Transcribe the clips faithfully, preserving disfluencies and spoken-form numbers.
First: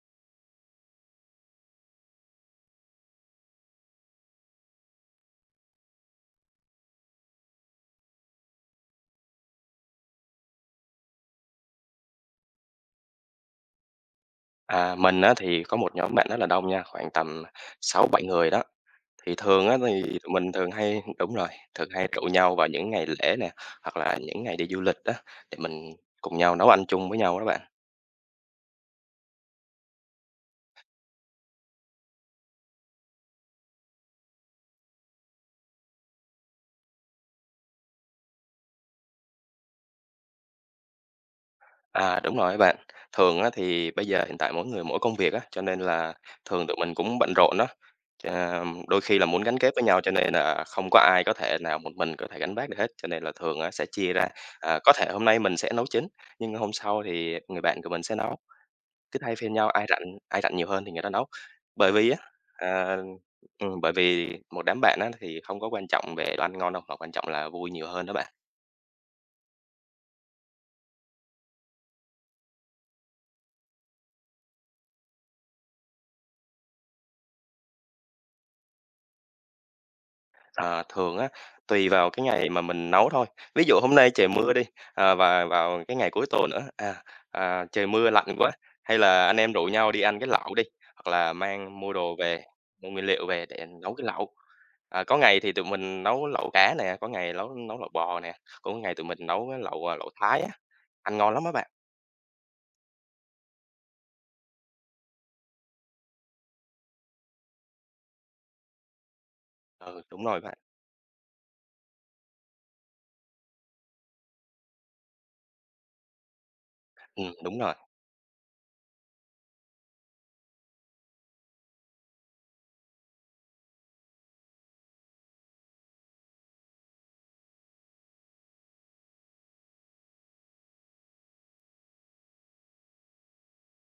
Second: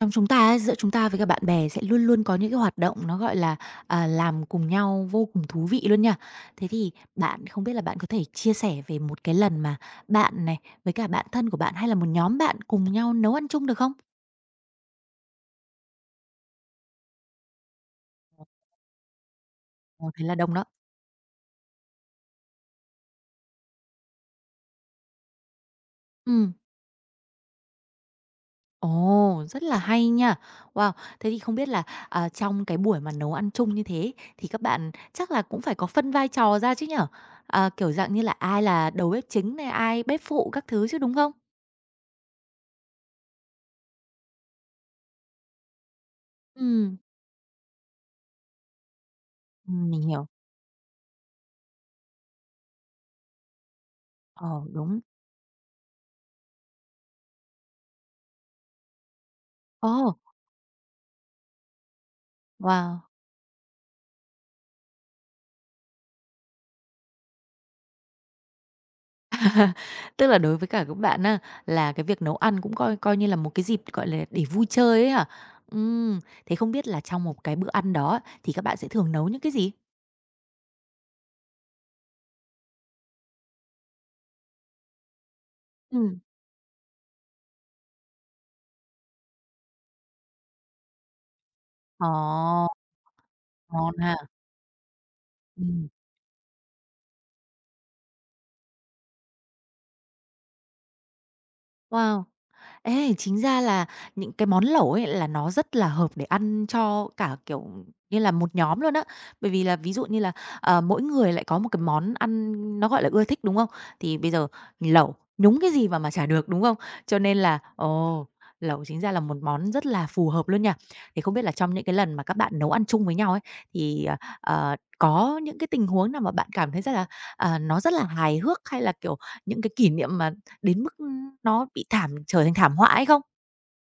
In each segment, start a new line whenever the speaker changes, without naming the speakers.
Trong chúng ta ấy, giữa chúng ta với cả bạn bè sẽ luôn luôn có những cái hoạt động nó, gọi là, à, làm cùng nhau vô cùng thú vị luôn nha. Thế thì bạn không biết là bạn có thể chia sẻ về một cái lần mà bạn này, với cả bạn thân của bạn hay là một nhóm bạn cùng nhau nấu ăn chung được không?
À, mình á thì có một nhóm bạn rất là đông nha, khoảng tầm sáu bảy người đó. Thì thường á thì
Ồ, thế
tụi
là
mình
đông đó.
thường hay đúng rồi, thường hay rủ nhau vào những ngày lễ nè, hoặc là những ngày đi du lịch đó để mình cùng
Ừm,
nhau nấu ăn chung với nhau đó bạn.
ồ, rất là hay nha. Wow, thế thì không biết là, à, trong cái buổi mà nấu ăn chung như thế thì các bạn chắc là cũng phải có phân vai trò ra chứ nhở? À, kiểu dạng như là ai là đầu bếp chính này, ai bếp phụ các thứ chứ, đúng không?
À, đúng rồi á bạn. Thường á thì bây giờ hiện tại mỗi người mỗi công việc á, cho nên là thường tụi mình
Ừm.
cũng bận rộn đó. À, đôi khi là muốn gắn kết với
Ừm,
nhau
mình
cho
hiểu.
nên là không có ai có thể nào một mình có thể gánh vác được hết, cho nên là thường á sẽ chia ra.
Ờ,
À, có
đúng.
thể hôm nay mình sẽ nấu chính, nhưng hôm sau thì người bạn của mình sẽ nấu. Cứ thay phiên nhau, ai
Ồ,
rảnh ai rảnh nhiều hơn thì người đó nấu. Bởi vì á, à,
wow!
ừm, bởi vì một đám bạn á thì không có quan trọng về đồ ăn ngon đâu, mà quan trọng là vui nhiều hơn đó bạn.
Tức là đối với cả các bạn á, là cái việc nấu ăn cũng coi coi như là một cái dịp, gọi là, để vui chơi ấy hả? Ừm, Thế không biết là trong một cái bữa ăn đó á, thì các bạn sẽ thường nấu những cái gì?
Ờ, thường á, tùy vào cái ngày mà mình nấu thôi. Ví dụ hôm nay trời mưa đi, à, và vào cái ngày
Ừm.
cuối tuần nữa, à, à, trời mưa lạnh quá, hay là anh em rủ nhau đi ăn cái lẩu đi, hoặc là mang mua đồ về,
Ồ,
mua nguyên liệu về để
ngon
nấu cái
ha!
lẩu. À, có ngày thì tụi
Ừm,
mình nấu lẩu cá nè, có ngày nấu nấu lẩu bò nè, cũng có ngày tụi mình nấu cái lẩu, à, lẩu Thái á, ăn ngon lắm á bạn.
wow! Ê, chính ra là những cái món lẩu ấy là nó rất là hợp để ăn cho cả, kiểu như là, một nhóm luôn á. Bởi vì là ví
Ừ,
dụ như
đúng
là,
rồi bạn,
ờ, mỗi người lại có một cái món ăn nó, gọi là, ưa thích, đúng không? Thì bây giờ lẩu, nhúng cái gì mà mà chả được, đúng không? Cho
ừm,
nên là,
đúng rồi,
ồ, lẩu chính ra là một món rất là phù hợp luôn nha. Thì không biết là trong những cái lần mà các bạn nấu ăn chung với nhau ấy, thì, ờ, ờ, có những cái tình huống nào mà bạn cảm thấy rất là, à, nó rất là hài hước hay là, kiểu, những cái kỷ niệm mà đến mức, nó bị thảm trở thành thảm họa hay không?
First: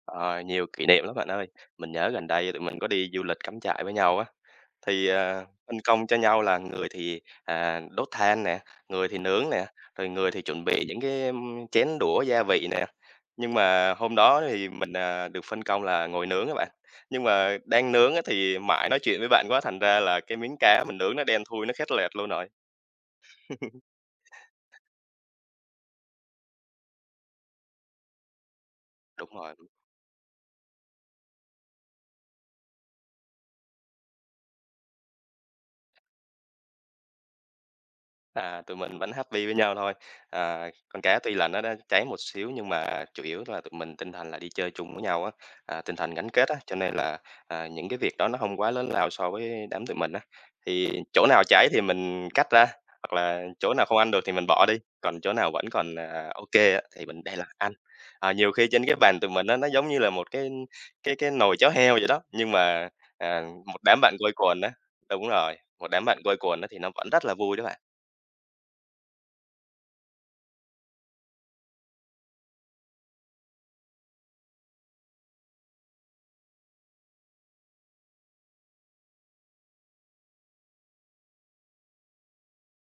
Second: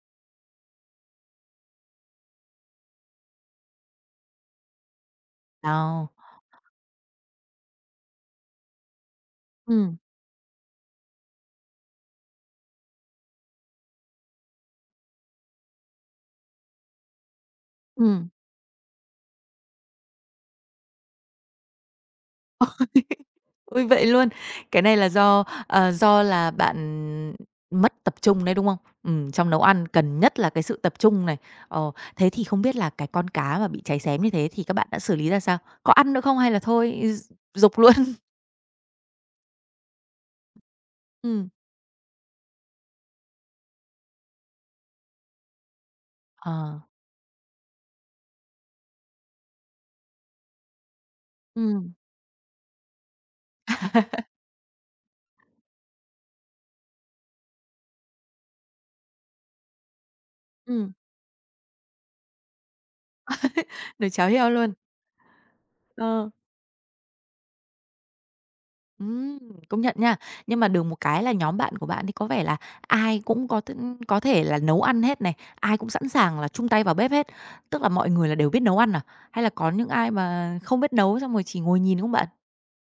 ờ, nhiều kỷ niệm lắm bạn ơi. Mình nhớ gần đây tụi mình có đi du lịch cắm trại với nhau á. Thì, à, phân công
Đó.
cho nhau là người thì, à, đốt than nè, người thì nướng nè,
Ừm,
rồi người thì chuẩn bị những cái, ưm, chén đũa gia vị nè. Nhưng mà hôm đó thì mình, à, được phân công là ngồi nướng các bạn. Nhưng mà đang nướng á
ừm.
thì mãi nói chuyện với bạn quá, thành ra là cái miếng cá mình nướng nó đen thui, nó khét lẹt luôn rồi.
Ôi, vậy luôn. Cái này là do, ờ, do là bạn mất tập trung đấy, đúng không? Ừm,
Đúng
trong
rồi.
nấu ăn cần nhất là cái sự tập trung này. Ờ, thế thì không biết là cái con cá mà bị cháy xém như thế thì các bạn đã xử lý ra sao? Có ăn nữa không hay là thôi gi dục luôn?
À, tụi mình vẫn happy với nhau thôi. À, con cá tuy
Ừm.
là nó đã cháy một xíu nhưng mà chủ yếu là tụi mình tinh thần là đi chơi chung với nhau á, à, tinh thần gắn kết á, cho
Ờ.
nên là, à, những cái việc đó nó không quá lớn lao so với đám tụi mình á. Thì chỗ nào cháy thì
Ừm,
mình cắt ra, hoặc là chỗ nào không ăn được thì mình bỏ đi, còn chỗ nào vẫn còn, à, ô á thì mình để là ăn. À, nhiều khi trên cái bàn tụi mình á, nó giống như là một cái
ừm.
cái cái nồi cháo heo vậy đó, nhưng mà, à, một đám
Nồi
bạn
cháo
quây
heo
quần á,
luôn.
đúng rồi, một đám bạn
Ờ.
quây quần á thì nó vẫn rất là vui đó bạn.
Ừm, công nhận nha. Nhưng mà được một cái là nhóm bạn của bạn thì có vẻ là ai cũng có th có thể là nấu ăn hết này, ai cũng sẵn sàng là chung tay vào bếp hết. Tức là mọi người là đều biết nấu ăn à? Hay là có những ai mà không biết nấu xong rồi chỉ ngồi nhìn không bạn?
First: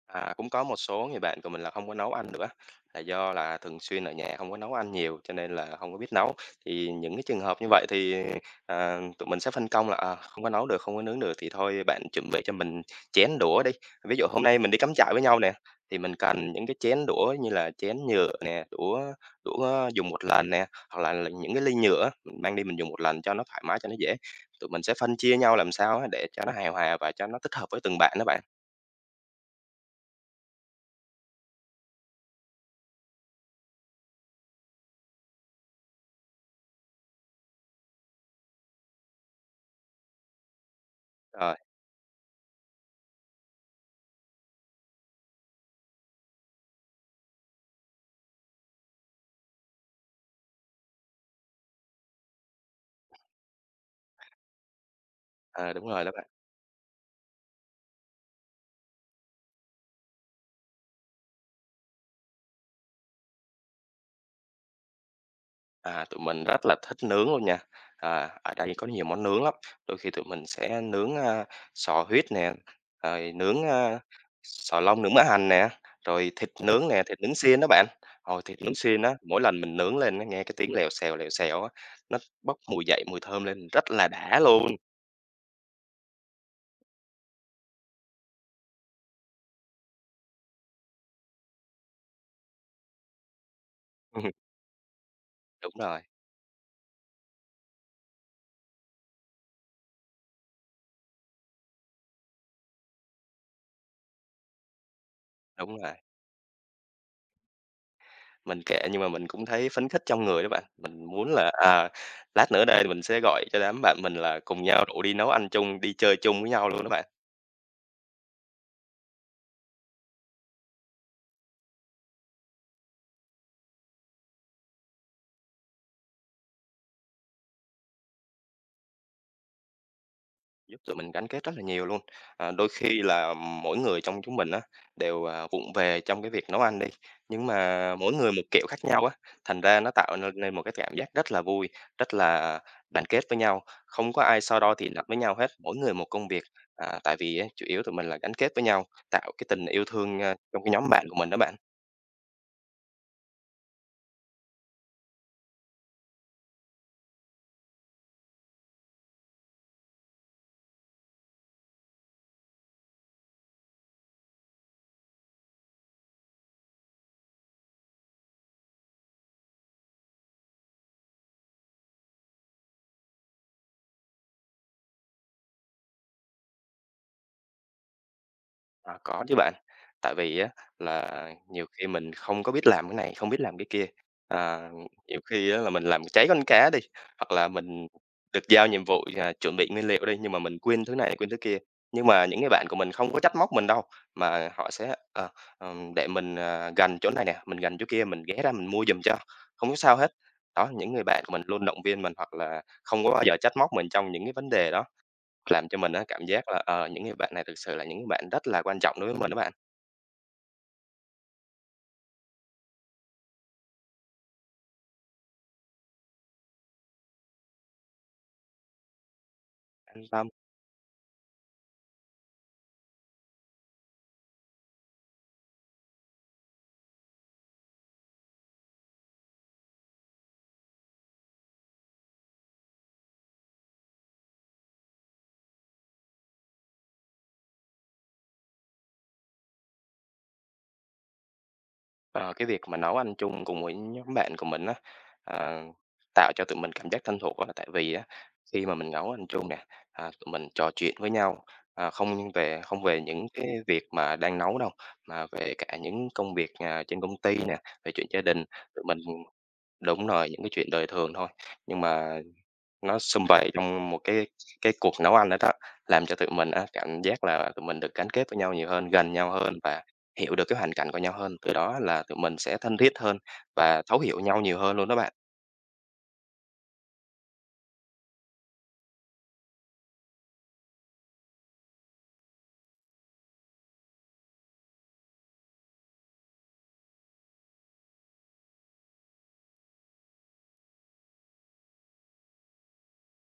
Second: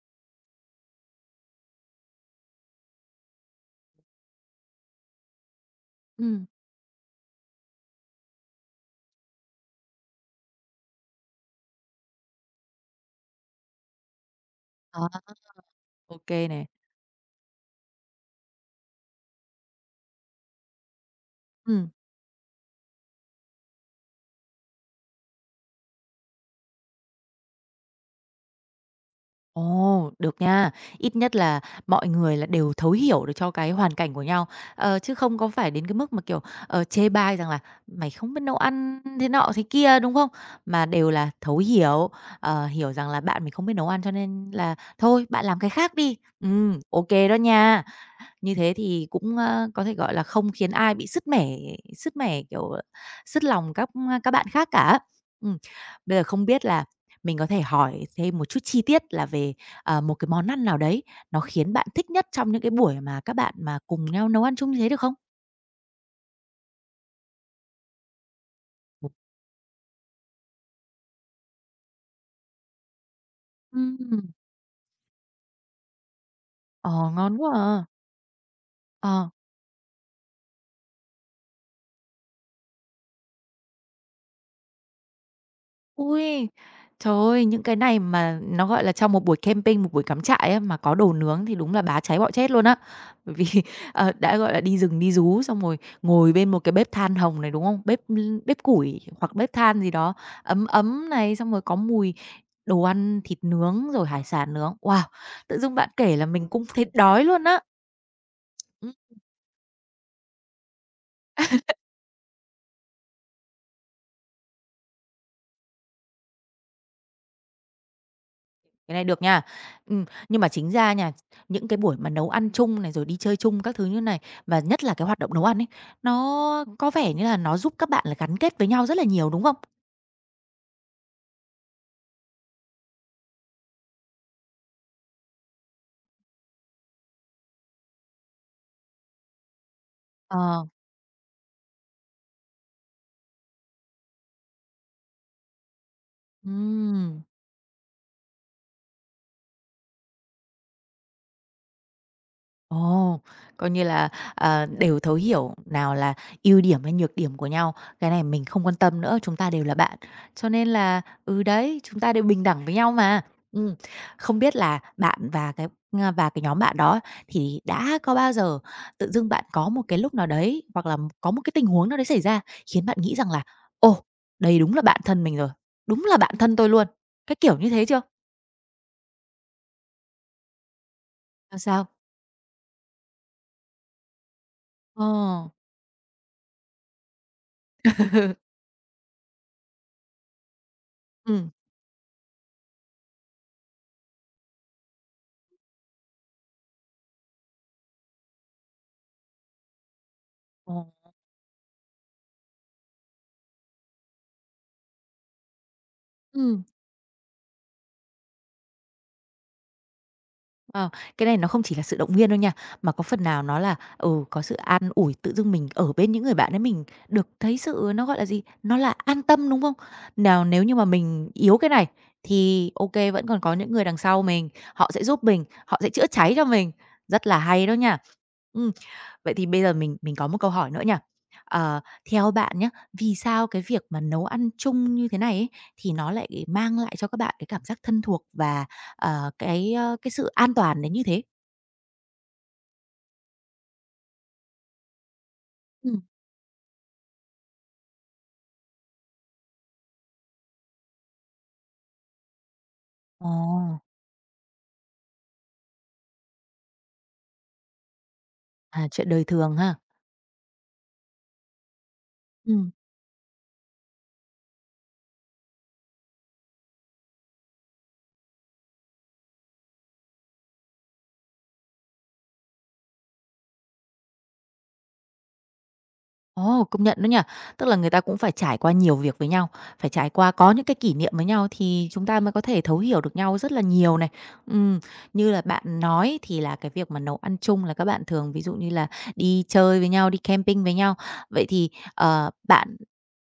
À, cũng có một số người bạn của mình là không có nấu ăn nữa, là do là thường xuyên ở nhà không có nấu ăn nhiều cho nên là không có biết nấu.
Ừm.
Thì những cái trường hợp như vậy thì, à, tụi mình sẽ phân công là, à, không có nấu được, không có nướng được thì thôi bạn chuẩn bị cho mình chén đũa đi. Ví dụ hôm nay mình đi cắm trại với
À,
nhau nè, thì mình
ô kê
cần
nè.
những cái chén đũa như là chén nhựa nè, đũa đũa dùng một lần nè, hoặc là là những cái ly
Ừm.
nhựa mình mang đi mình dùng một lần cho nó thoải mái, cho nó dễ. Tụi mình sẽ phân chia nhau làm sao á để cho nó hài hòa và cho nó thích hợp với từng bạn đó bạn.
Ồ, được nha. Ít nhất là mọi người là đều thấu hiểu được cho cái hoàn cảnh của nhau, ờ, chứ không có phải đến cái mức mà, kiểu, ờ, chê bai rằng là "Mày không biết nấu ăn thế nọ thế kia", đúng không? Mà đều là
Rồi,
thấu hiểu, ờ, hiểu rằng là bạn mình không biết nấu ăn cho nên là thôi, bạn làm cái khác đi. Ừm, ok đó nha. Như thế thì cũng, ơ, có thể, gọi là, không khiến ai bị sứt mẻ sứt mẻ, kiểu, sứt lòng các các bạn khác cả. Ừm,
ờ, đúng rồi đó
Bây giờ
bạn.
không biết là mình có thể hỏi thêm một chút chi tiết là về, ờ, một cái món ăn nào đấy nó khiến bạn thích nhất trong những cái buổi mà các bạn mà cùng nhau nấu ăn chung như thế được không?
À, tụi mình rất là thích nướng luôn nha. À, ở đây có nhiều
Ừm.
món nướng lắm. Đôi khi tụi mình sẽ nướng à, sò huyết nè, rồi nướng à,
Ừm,
sò long nướng mỡ hành nè, rồi thịt nướng nè,
ờ,
thịt nướng
Ngon quá
xiên đó
à!
bạn. Rồi thịt nướng xiên á,
Ờ.
mỗi lần mình nướng lên nó nghe cái tiếng lèo xèo lèo xèo á, nó bốc mùi dậy mùi thơm lên rất là đã luôn.
Ui, trời ơi, những cái này mà nó, gọi là, trong một buổi camping, một buổi cắm trại á, mà có đồ nướng thì đúng là bá cháy bọ chết luôn á. Bởi vì, ờ, đã, gọi là, đi rừng đi rú xong
Đúng
rồi
rồi,
ngồi bên một cái bếp than hồng này, đúng không? Bếp bếp củi hoặc bếp than gì đó, ấm ấm này, xong rồi có mùi đồ ăn thịt nướng rồi hải sản nướng. Wow! Tự dưng
đúng
bạn
rồi.
kể là mình cũng thấy đói luôn á.
Mình kể nhưng mà mình cũng thấy phấn khích trong người đó bạn. Mình muốn là à, lát nữa đây mình sẽ gọi cho đám bạn mình là cùng nhau rủ đi nấu ăn chung, đi chơi chung với nhau luôn đó bạn.
Cái này được nha. Ừm, nhưng mà chính ra nha, những cái buổi mà nấu ăn chung này, rồi đi chơi chung các thứ như này, và nhất là cái hoạt động nấu ăn ấy, nó có vẻ như là nó giúp các bạn là gắn kết với nhau rất là nhiều, đúng không?
Giúp tụi mình gắn kết rất là nhiều luôn. À, đôi khi là mỗi người trong chúng mình á, đều, à, vụng về trong cái việc nấu ăn đi, nhưng mà mỗi người một kiểu khác nhau á, thành ra nó tạo nên nên một
Ờ,
cái cảm giác rất là vui, rất là đoàn kết với nhau, không có ai so đo thì nạnh với nhau hết, mỗi người một công việc. À, tại
ừm.
vì á, chủ yếu tụi mình là gắn kết với nhau, tạo cái tình yêu thương, a, trong cái nhóm bạn của mình đó bạn.
Ồ, coi như là, ờ, đều thấu hiểu nào là ưu điểm hay nhược điểm của nhau, cái này mình không quan tâm nữa, chúng ta đều là bạn. Cho nên là, ừ, đấy, chúng ta đều bình đẳng với nhau mà. Ừm, Không biết là bạn và cái, ờ, và cái nhóm bạn đó thì đã có bao giờ tự dưng bạn có một cái lúc nào đấy, hoặc là có một cái tình huống nào đấy xảy ra khiến bạn nghĩ rằng là "Ồ, đây đúng là bạn thân mình rồi, đúng là bạn thân tôi luôn." Cái kiểu như thế chưa?
À, có chứ bạn. Tại vì á là
Ra
nhiều
sao?
khi mình không có biết làm cái này, không biết làm cái kia. À, nhiều
Ờ.
khi á là mình làm cháy con cá đi, hoặc là mình được giao nhiệm vụ, à, chuẩn bị nguyên liệu đi, nhưng mà mình quên thứ này, quên thứ
Ừm.
kia. Nhưng mà những người bạn của mình không có trách móc mình đâu, mà họ sẽ, ờ, ừm, để mình, à, gành chỗ này nè, mình gành chỗ kia, mình ghé ra mình mua giùm cho, không có sao hết. Đó,
Ồ.
những người bạn của mình luôn động viên mình hoặc là không có bao giờ trách móc mình trong những cái vấn đề đó. Làm cho mình á cảm giác
Ừm.
là, ờ, những người bạn này thực sự là những bạn rất là quan trọng đối với mình đó bạn.
Ờ, cái này nó không chỉ là sự động viên đâu nha, mà có phần nào nó là, ừ, có sự an ủi, tự dưng mình ở bên những người bạn ấy mình được thấy sự nó, gọi là gì, nó là an tâm, đúng không?
Anh tâm,
Nào nếu như mà mình yếu cái này thì ok vẫn còn có những người đằng sau mình, họ sẽ giúp mình, họ sẽ chữa cháy cho mình, rất là hay đó nha. Ừm. Vậy thì bây giờ mình mình có một câu hỏi nữa nhỉ? Ờ, theo bạn nhé vì sao cái việc mà nấu ăn chung như thế này ấy, thì nó lại mang lại cho các bạn cái cảm giác thân thuộc và, ờ, cái, ơ, cái sự an toàn đến như thế?
ờ, cái việc mà nấu ăn chung cùng với nhóm bạn của mình á, ờ,
Ừm.
tạo cho tụi mình cảm giác thân thuộc á, là tại vì á, khi mà mình nấu ăn chung nè, à, tụi mình trò chuyện với nhau, à, không về không về những
Ồ,
cái việc mà đang nấu đâu, mà về cả những công việc, à, trên công ty nè, về chuyện gia đình, tụi
à,
mình
chuyện đời thường ha.
đúng rồi, những cái chuyện đời thường thôi. Nhưng mà
Ừm.
nó sum vầy trong một cái cái cuộc nấu ăn đó đó, làm cho tụi mình á cảm giác là tụi mình được gắn kết với nhau nhiều hơn, gần nhau hơn và hiểu được cái hoàn cảnh của nhau hơn, từ đó là tụi mình sẽ thân thiết hơn và thấu hiểu nhau nhiều hơn luôn đó bạn.
Ồ, công nhận đó nha. Tức là người ta cũng phải trải qua nhiều việc với nhau, phải trải qua có những cái kỷ niệm với nhau thì chúng ta mới có thể thấu hiểu được nhau rất là nhiều này. Ừm, Như là bạn nói thì là cái việc mà nấu ăn chung là các bạn thường ví dụ như là đi chơi với nhau, đi camping với nhau. Vậy thì, ờ, bạn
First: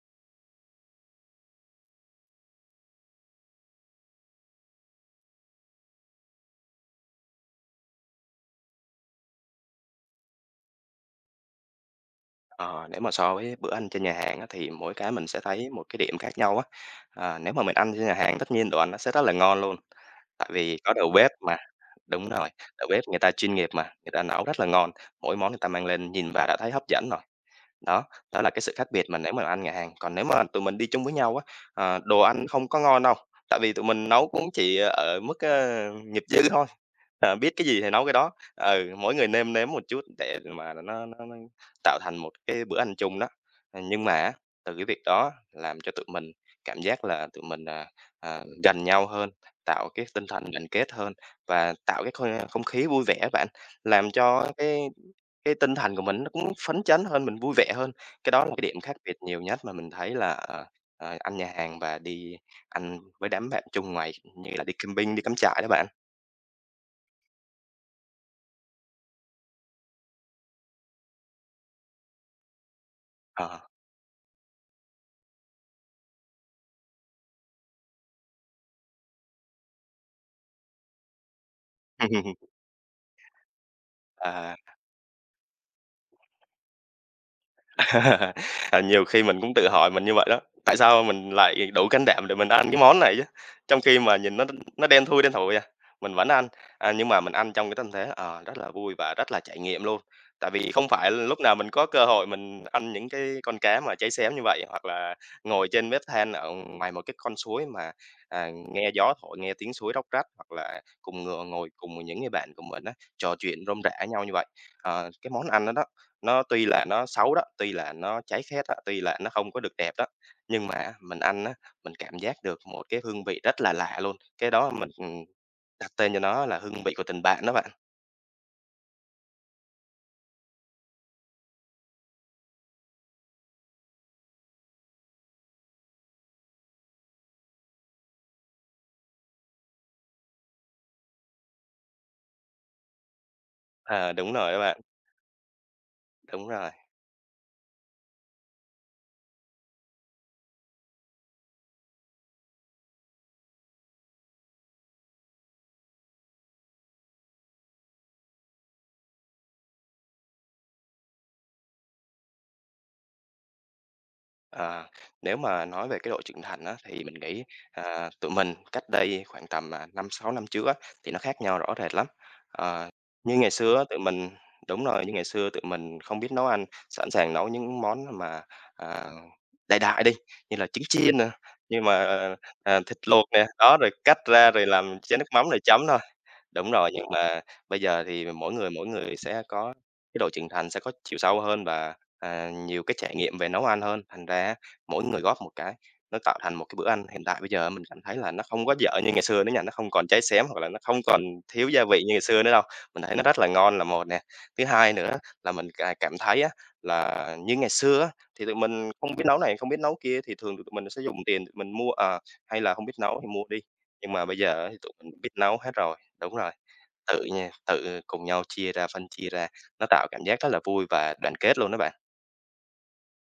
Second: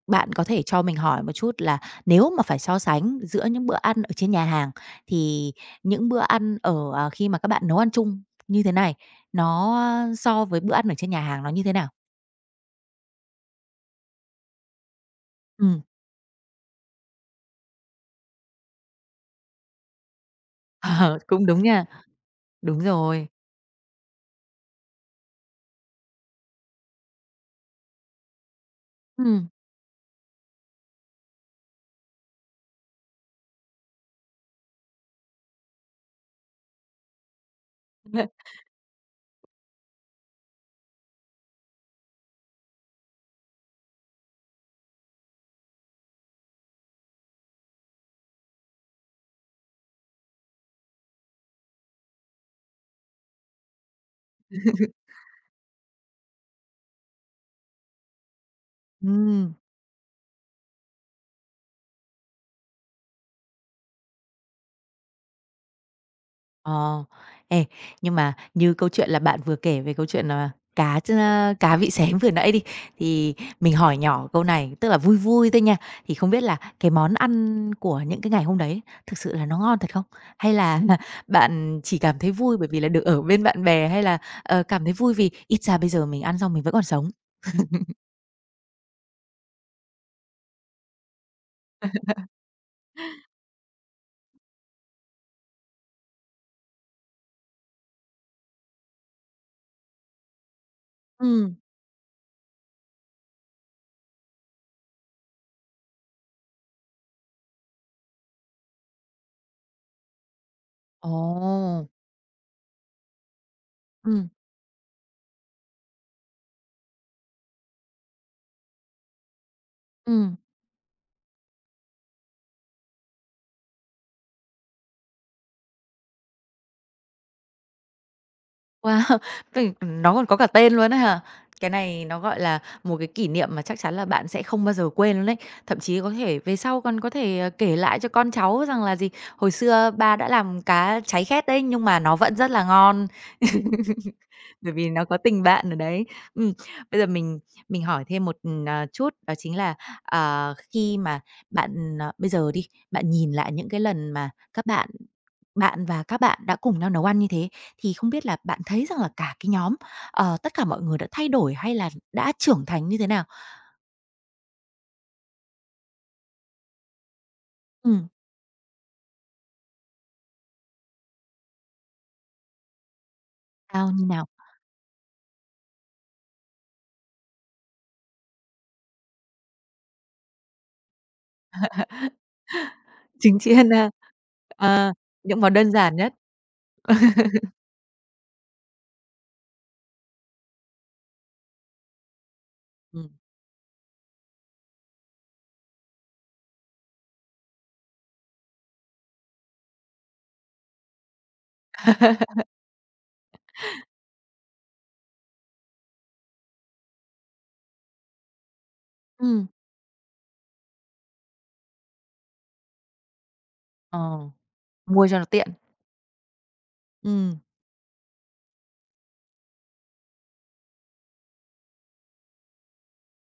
bạn có thể cho mình hỏi một chút là nếu mà phải so sánh giữa những bữa ăn ở trên nhà hàng thì những bữa ăn ở, à, khi mà các bạn nấu ăn chung như thế này, nó so với bữa ăn ở trên nhà hàng nó như thế nào?
Ờ, nếu mà so với bữa ăn trên nhà hàng á, thì mỗi cái mình sẽ thấy
Ừm.
một cái điểm khác nhau á. À, nếu mà mình ăn trên nhà hàng tất nhiên đồ ăn nó sẽ rất là ngon luôn, tại vì có đầu
Ờ,
bếp
cũng
mà,
đúng nha.
đúng rồi,
Đúng
đầu bếp người
rồi.
ta chuyên nghiệp mà, người ta nấu rất là ngon, mỗi món người ta mang lên nhìn vào đã thấy hấp dẫn rồi. Đó, đó là cái sự khác biệt mà nếu mà
Ừm.
ăn nhà hàng. Còn nếu mà tụi mình đi chung với nhau á, ờ, đồ ăn không có ngon đâu, tại vì tụi mình nấu cũng chỉ ở mức, ơ, nghiệp dư thôi, ờ, biết cái gì thì nấu cái đó. Ừ, mỗi người nêm nếm một chút để mà nó nó nó tạo thành một cái bữa ăn chung đó. Ờ, nhưng mà á, từ cái việc đó làm cho tụi mình cảm giác là tụi mình, à, à, gần nhau hơn, tạo cái tinh thần đoàn kết hơn và tạo cái khôi không khí vui vẻ bạn, làm cho cái cái tinh thần của mình nó cũng phấn chấn hơn, mình vui vẻ hơn. Cái đó là cái điểm khác biệt nhiều
Ừm.
nhất mà mình thấy là, ờ, ờ, ăn nhà hàng và đi ăn với đám bạn chung ngoài như là đi camping, đi cắm trại đó bạn.
Ờ. Ê, nhưng mà như câu chuyện là bạn vừa kể về câu chuyện là cá ch cá vị xém vừa nãy đi, thì
Ờ.
mình hỏi nhỏ câu này, tức là vui vui thôi nha, thì không biết là cái món ăn của những cái ngày hôm đấy thực sự là nó ngon thật không? Hay là bạn chỉ cảm thấy vui bởi vì là được ở bên bạn bè, hay là,
Ờ.
ờ, cảm thấy vui vì ít ra bây giờ mình ăn xong mình vẫn còn sống?
À, nhiều khi mình cũng tự hỏi mình như vậy đó, tại sao mình lại đủ can đảm để mình ăn cái món này chứ? Trong khi mà nhìn nó nó đen thui, đen thui à, mình vẫn ăn, à, nhưng mà mình ăn trong cái tâm thế, ờ, rất là vui và rất là trải nghiệm luôn. Tại vì không phải lúc
Ừ.
nào mình có cơ hội mình ăn những cái con cá mà cháy xém như vậy, hoặc là ngồi trên bếp than ở ngoài một cái con suối mà, à, nghe gió thổi, nghe tiếng suối róc rách, hoặc là cùng ng ngồi
Ồ.
cùng những người bạn của mình á, trò chuyện rôm rả
Ừ.
nhau như vậy. Ờ, cái món ăn đó đó nó tuy là nó xấu đó, tuy là nó cháy khét đó, tuy là nó không có được đẹp đó,
Ừ.
nhưng mà á, mình ăn á, mình cảm giác được một cái hương vị rất là lạ luôn, cái đó mình, ừm, đặt tên cho nó là hương vị của tình bạn đó bạn.
Wow! Tức là nó còn có cả tên luôn á hả? Cái này nó, gọi là, một cái kỷ niệm mà chắc chắn là bạn sẽ không bao giờ quên luôn đấy. Thậm chí có thể về sau còn có thể, ờ, kể lại cho con cháu rằng là gì, hồi xưa ba đã làm cá cháy khét đấy, nhưng mà nó vẫn rất là ngon.
Ờ, đúng rồi đó
Bởi
bạn,
vì nó có tình bạn ở đấy.
đúng
Ừm,
rồi.
Bây giờ mình mình hỏi thêm một, ừm, à, chút đó chính là, ờ, khi mà bạn, ờ bây giờ đi, bạn nhìn lại những cái lần mà các bạn bạn và các bạn đã cùng nhau nấu ăn như thế, thì không biết là bạn thấy rằng là cả cái nhóm, ờ, tất cả mọi người đã thay đổi hay là đã trưởng thành như thế nào?
À, nếu mà nói về cái độ trưởng thành á, thì mình nghĩ,
Ừm,
à, tụi mình cách đây khoảng tầm, à, năm, sáu năm trước á, thì nó khác nhau rõ rệt lắm. Ờ, như ngày xưa á,
sao,
tụi
như nào?
mình đúng rồi, như ngày xưa tụi mình không biết nấu ăn, sẵn sàng nấu những món mà, à, đại đại đi, như là trứng chiên nè, nhưng mà, ờ, ờ, thịt luộc
Chính
nè,
trị hơn
đó,
ha.
rồi cắt ra rồi
À,
làm chén nước
những
mắm
món
rồi
đơn
chấm
giản
thôi.
nhất.
Đúng rồi, nhưng mà bây giờ thì mỗi người mỗi người sẽ có cái độ trưởng thành, sẽ có chiều sâu hơn và, à, nhiều cái
Ừm,
trải nghiệm về nấu ăn hơn, thành ra á, mỗi người góp một cái, nó tạo thành một cái bữa ăn hiện tại bây giờ mình cảm thấy là nó không có dở như ngày xưa nữa nha, nó không còn cháy xém hoặc là nó không còn thiếu gia vị như ngày xưa nữa đâu. Mình thấy nó rất là ngon là một nè. Thứ hai nữa là mình cà cảm thấy á, là như ngày xưa á, thì tụi mình không biết nấu
ừm,
này, không biết nấu kia thì thường tụi mình sẽ dùng tiền tụi mình mua, à hay là không biết nấu thì mua đi, nhưng mà
ờ,
bây giờ á thì tụi
mua
mình
cho nó
biết
tiện.
nấu hết rồi. Đúng rồi, tự
Ừm.
nha, tự cùng nhau chia ra, phân chia ra, nó tạo cảm giác rất là vui và đoàn kết luôn đó bạn.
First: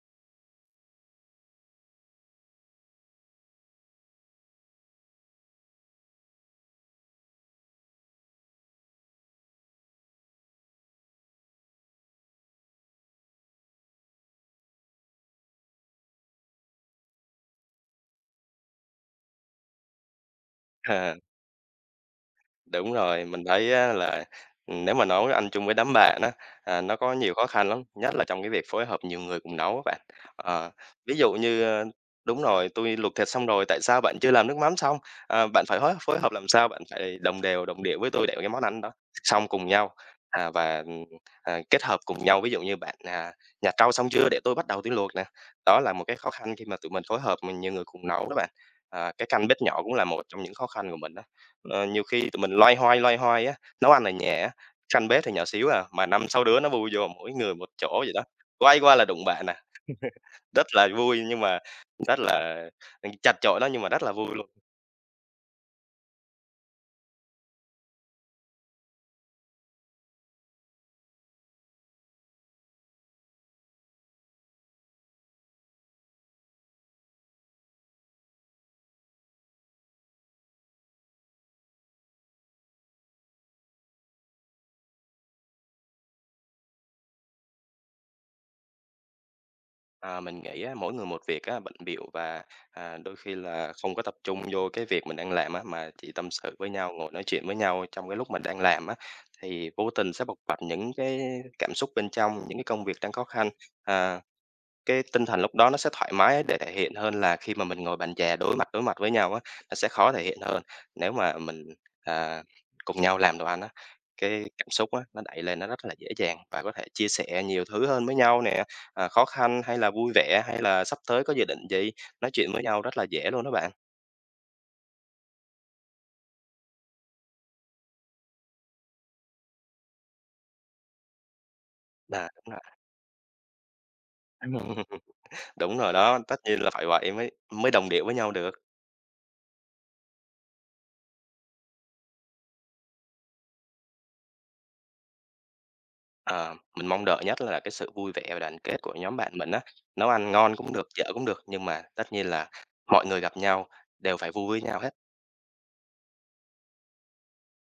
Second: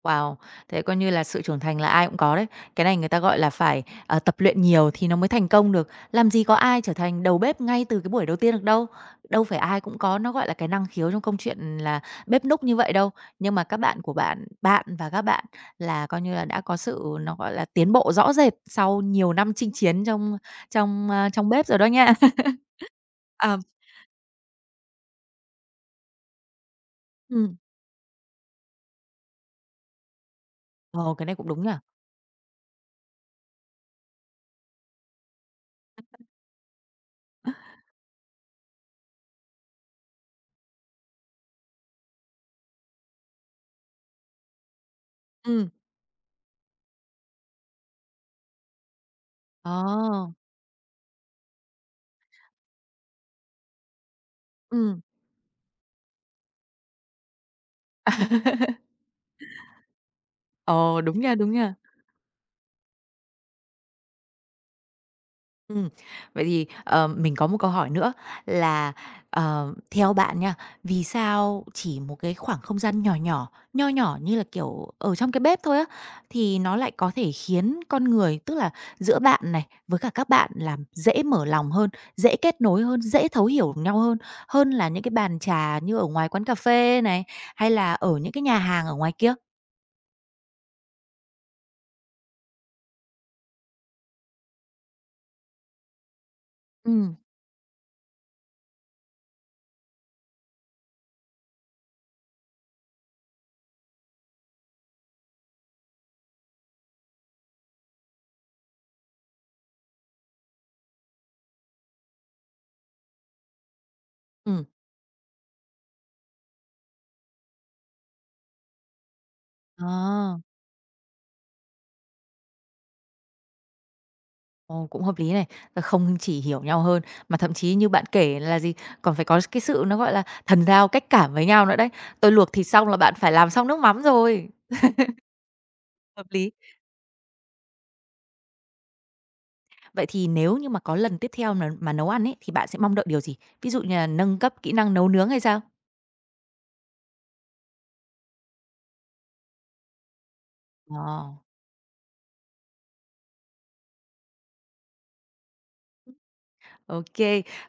Wow! Thế coi như là sự trưởng thành là ai cũng có đấy. Cái này người ta gọi là phải, ờ, tập luyện nhiều thì nó mới thành công được. Làm gì có ai trở thành đầu bếp ngay từ cái buổi đầu tiên được đâu. Đâu phải ai cũng có nó, gọi là, cái năng khiếu trong công chuyện là bếp núc như vậy đâu. Nhưng mà các bạn của bạn bạn và các bạn là coi như là đã có sự nó, gọi là, tiến bộ rõ rệt sau nhiều năm chinh chiến trong trong, a, trong bếp rồi đó nha.
Đúng rồi, mình
À,
thấy á là, nếu mà nấu ăn chung với đám bạn á, à, nó có nhiều khó
ừm,
khăn lắm, nhất là trong cái việc phối hợp nhiều người cùng nấu á bạn. Ờ,
ờ,
ví
cái
dụ
này cũng
như,
đúng nhỉ?
ơ đúng rồi, "Tôi luộc thịt xong rồi, tại sao bạn chưa làm nước mắm xong?" Ờ, bạn phải hối phối hợp làm sao bạn phải đồng đều, đồng điệu với tôi để cái món ăn đó xong cùng nhau, à, và, ừm, à, kết hợp cùng nhau. Ví dụ như bạn, à, "Nhặt rau xong chưa? Để tôi bắt đầu tui luộc nè."
Ừ,
Đó là một cái khó khăn khi mà tụi mình phối hợp, mình nhiều người cùng nấu đó bạn. À, cái căn bếp
ờ,
nhỏ cũng là một trong những khó khăn của mình đó. Ờ, nhiều khi tụi mình loay hoay, loay hoay á, nấu ăn là nhẹ á,
ừ,
canh bếp thì nhỏ xíu à, mà năm sáu đứa nó bu vô mỗi người một chỗ vậy đó, quay qua là đụng bạn à, rất là
ờ, đúng
vui
nha,
nhưng
đúng
mà
nha.
rất là, ừm, chật chội đó nhưng mà rất là vui luôn.
Ừm, Vậy thì, ờ, mình có một câu hỏi nữa là, ờ, theo bạn nha, vì sao chỉ một cái khoảng không gian nhỏ nhỏ, nho nhỏ như là, kiểu, ở trong cái bếp thôi á, thì nó lại có thể khiến con người, tức là giữa bạn này, với cả các bạn là dễ mở lòng hơn, dễ kết nối hơn, dễ thấu hiểu nhau hơn, hơn là những cái bàn trà như ở ngoài quán cà phê này, hay là ở những cái nhà hàng ở ngoài kia?
Ờ, mình nghĩ á, mỗi người một việc á, bận bịu và, à, đôi khi là không có tập trung vô cái việc mình đang làm á, mà chỉ tâm sự với nhau,
Ừ.
ngồi nói chuyện với nhau trong cái lúc mình đang làm á, thì vô tình sẽ bộc bạch những cái cảm xúc bên trong, những cái công việc đang khó khăn, à. Cái tinh thần lúc đó nó sẽ thoải mái để thể hiện hơn là khi mà mình ngồi bàn chè đối mặt đối mặt với nhau á, nó sẽ khó thể hiện hơn. Nếu mà mình, à, cùng nhau làm đồ ăn á, cái
Ừ.
cảm xúc á, nó đẩy lên nó rất là dễ dàng và có thể chia sẻ nhiều thứ hơn với nhau nè, à, khó khăn hay là vui
Ờ.
vẻ hay là sắp tới có dự định gì, nói chuyện với nhau rất là dễ luôn đó bạn.
Ồ, cũng hợp lý này. Là không chỉ hiểu nhau hơn, mà thậm chí như bạn kể là gì, còn phải có cái sự nó, gọi là, thần giao cách cảm với nhau nữa đấy.
Là
Tôi luộc thịt xong là bạn phải làm xong nước mắm rồi.
Đúng rồi. Đúng rồi đó,
Hợp
tất
lý.
nhiên là phải vậy mới mới đồng điệu với nhau được.
Vậy thì nếu như mà có lần tiếp theo mà mà nấu ăn ấy, thì bạn sẽ mong đợi điều gì? Ví dụ như là nâng cấp kỹ năng nấu nướng hay sao?
Ờ, mình mong đợi nhất là cái sự vui vẻ và đoàn kết của nhóm bạn mình á. Nấu ăn ngon cũng được,
Ờ,
dở cũng được, nhưng mà tất nhiên là mọi người gặp nhau đều phải vui với nhau hết.
ok.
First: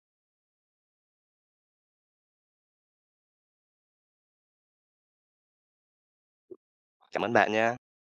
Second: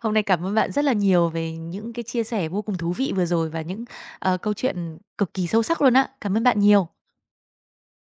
Hôm nay cảm ơn bạn rất là nhiều về những cái chia sẻ vô cùng thú vị vừa rồi và những, ờ, câu chuyện cực kỳ sâu sắc luôn á. Cảm ơn bạn nhiều.
Cảm ơn bạn nha.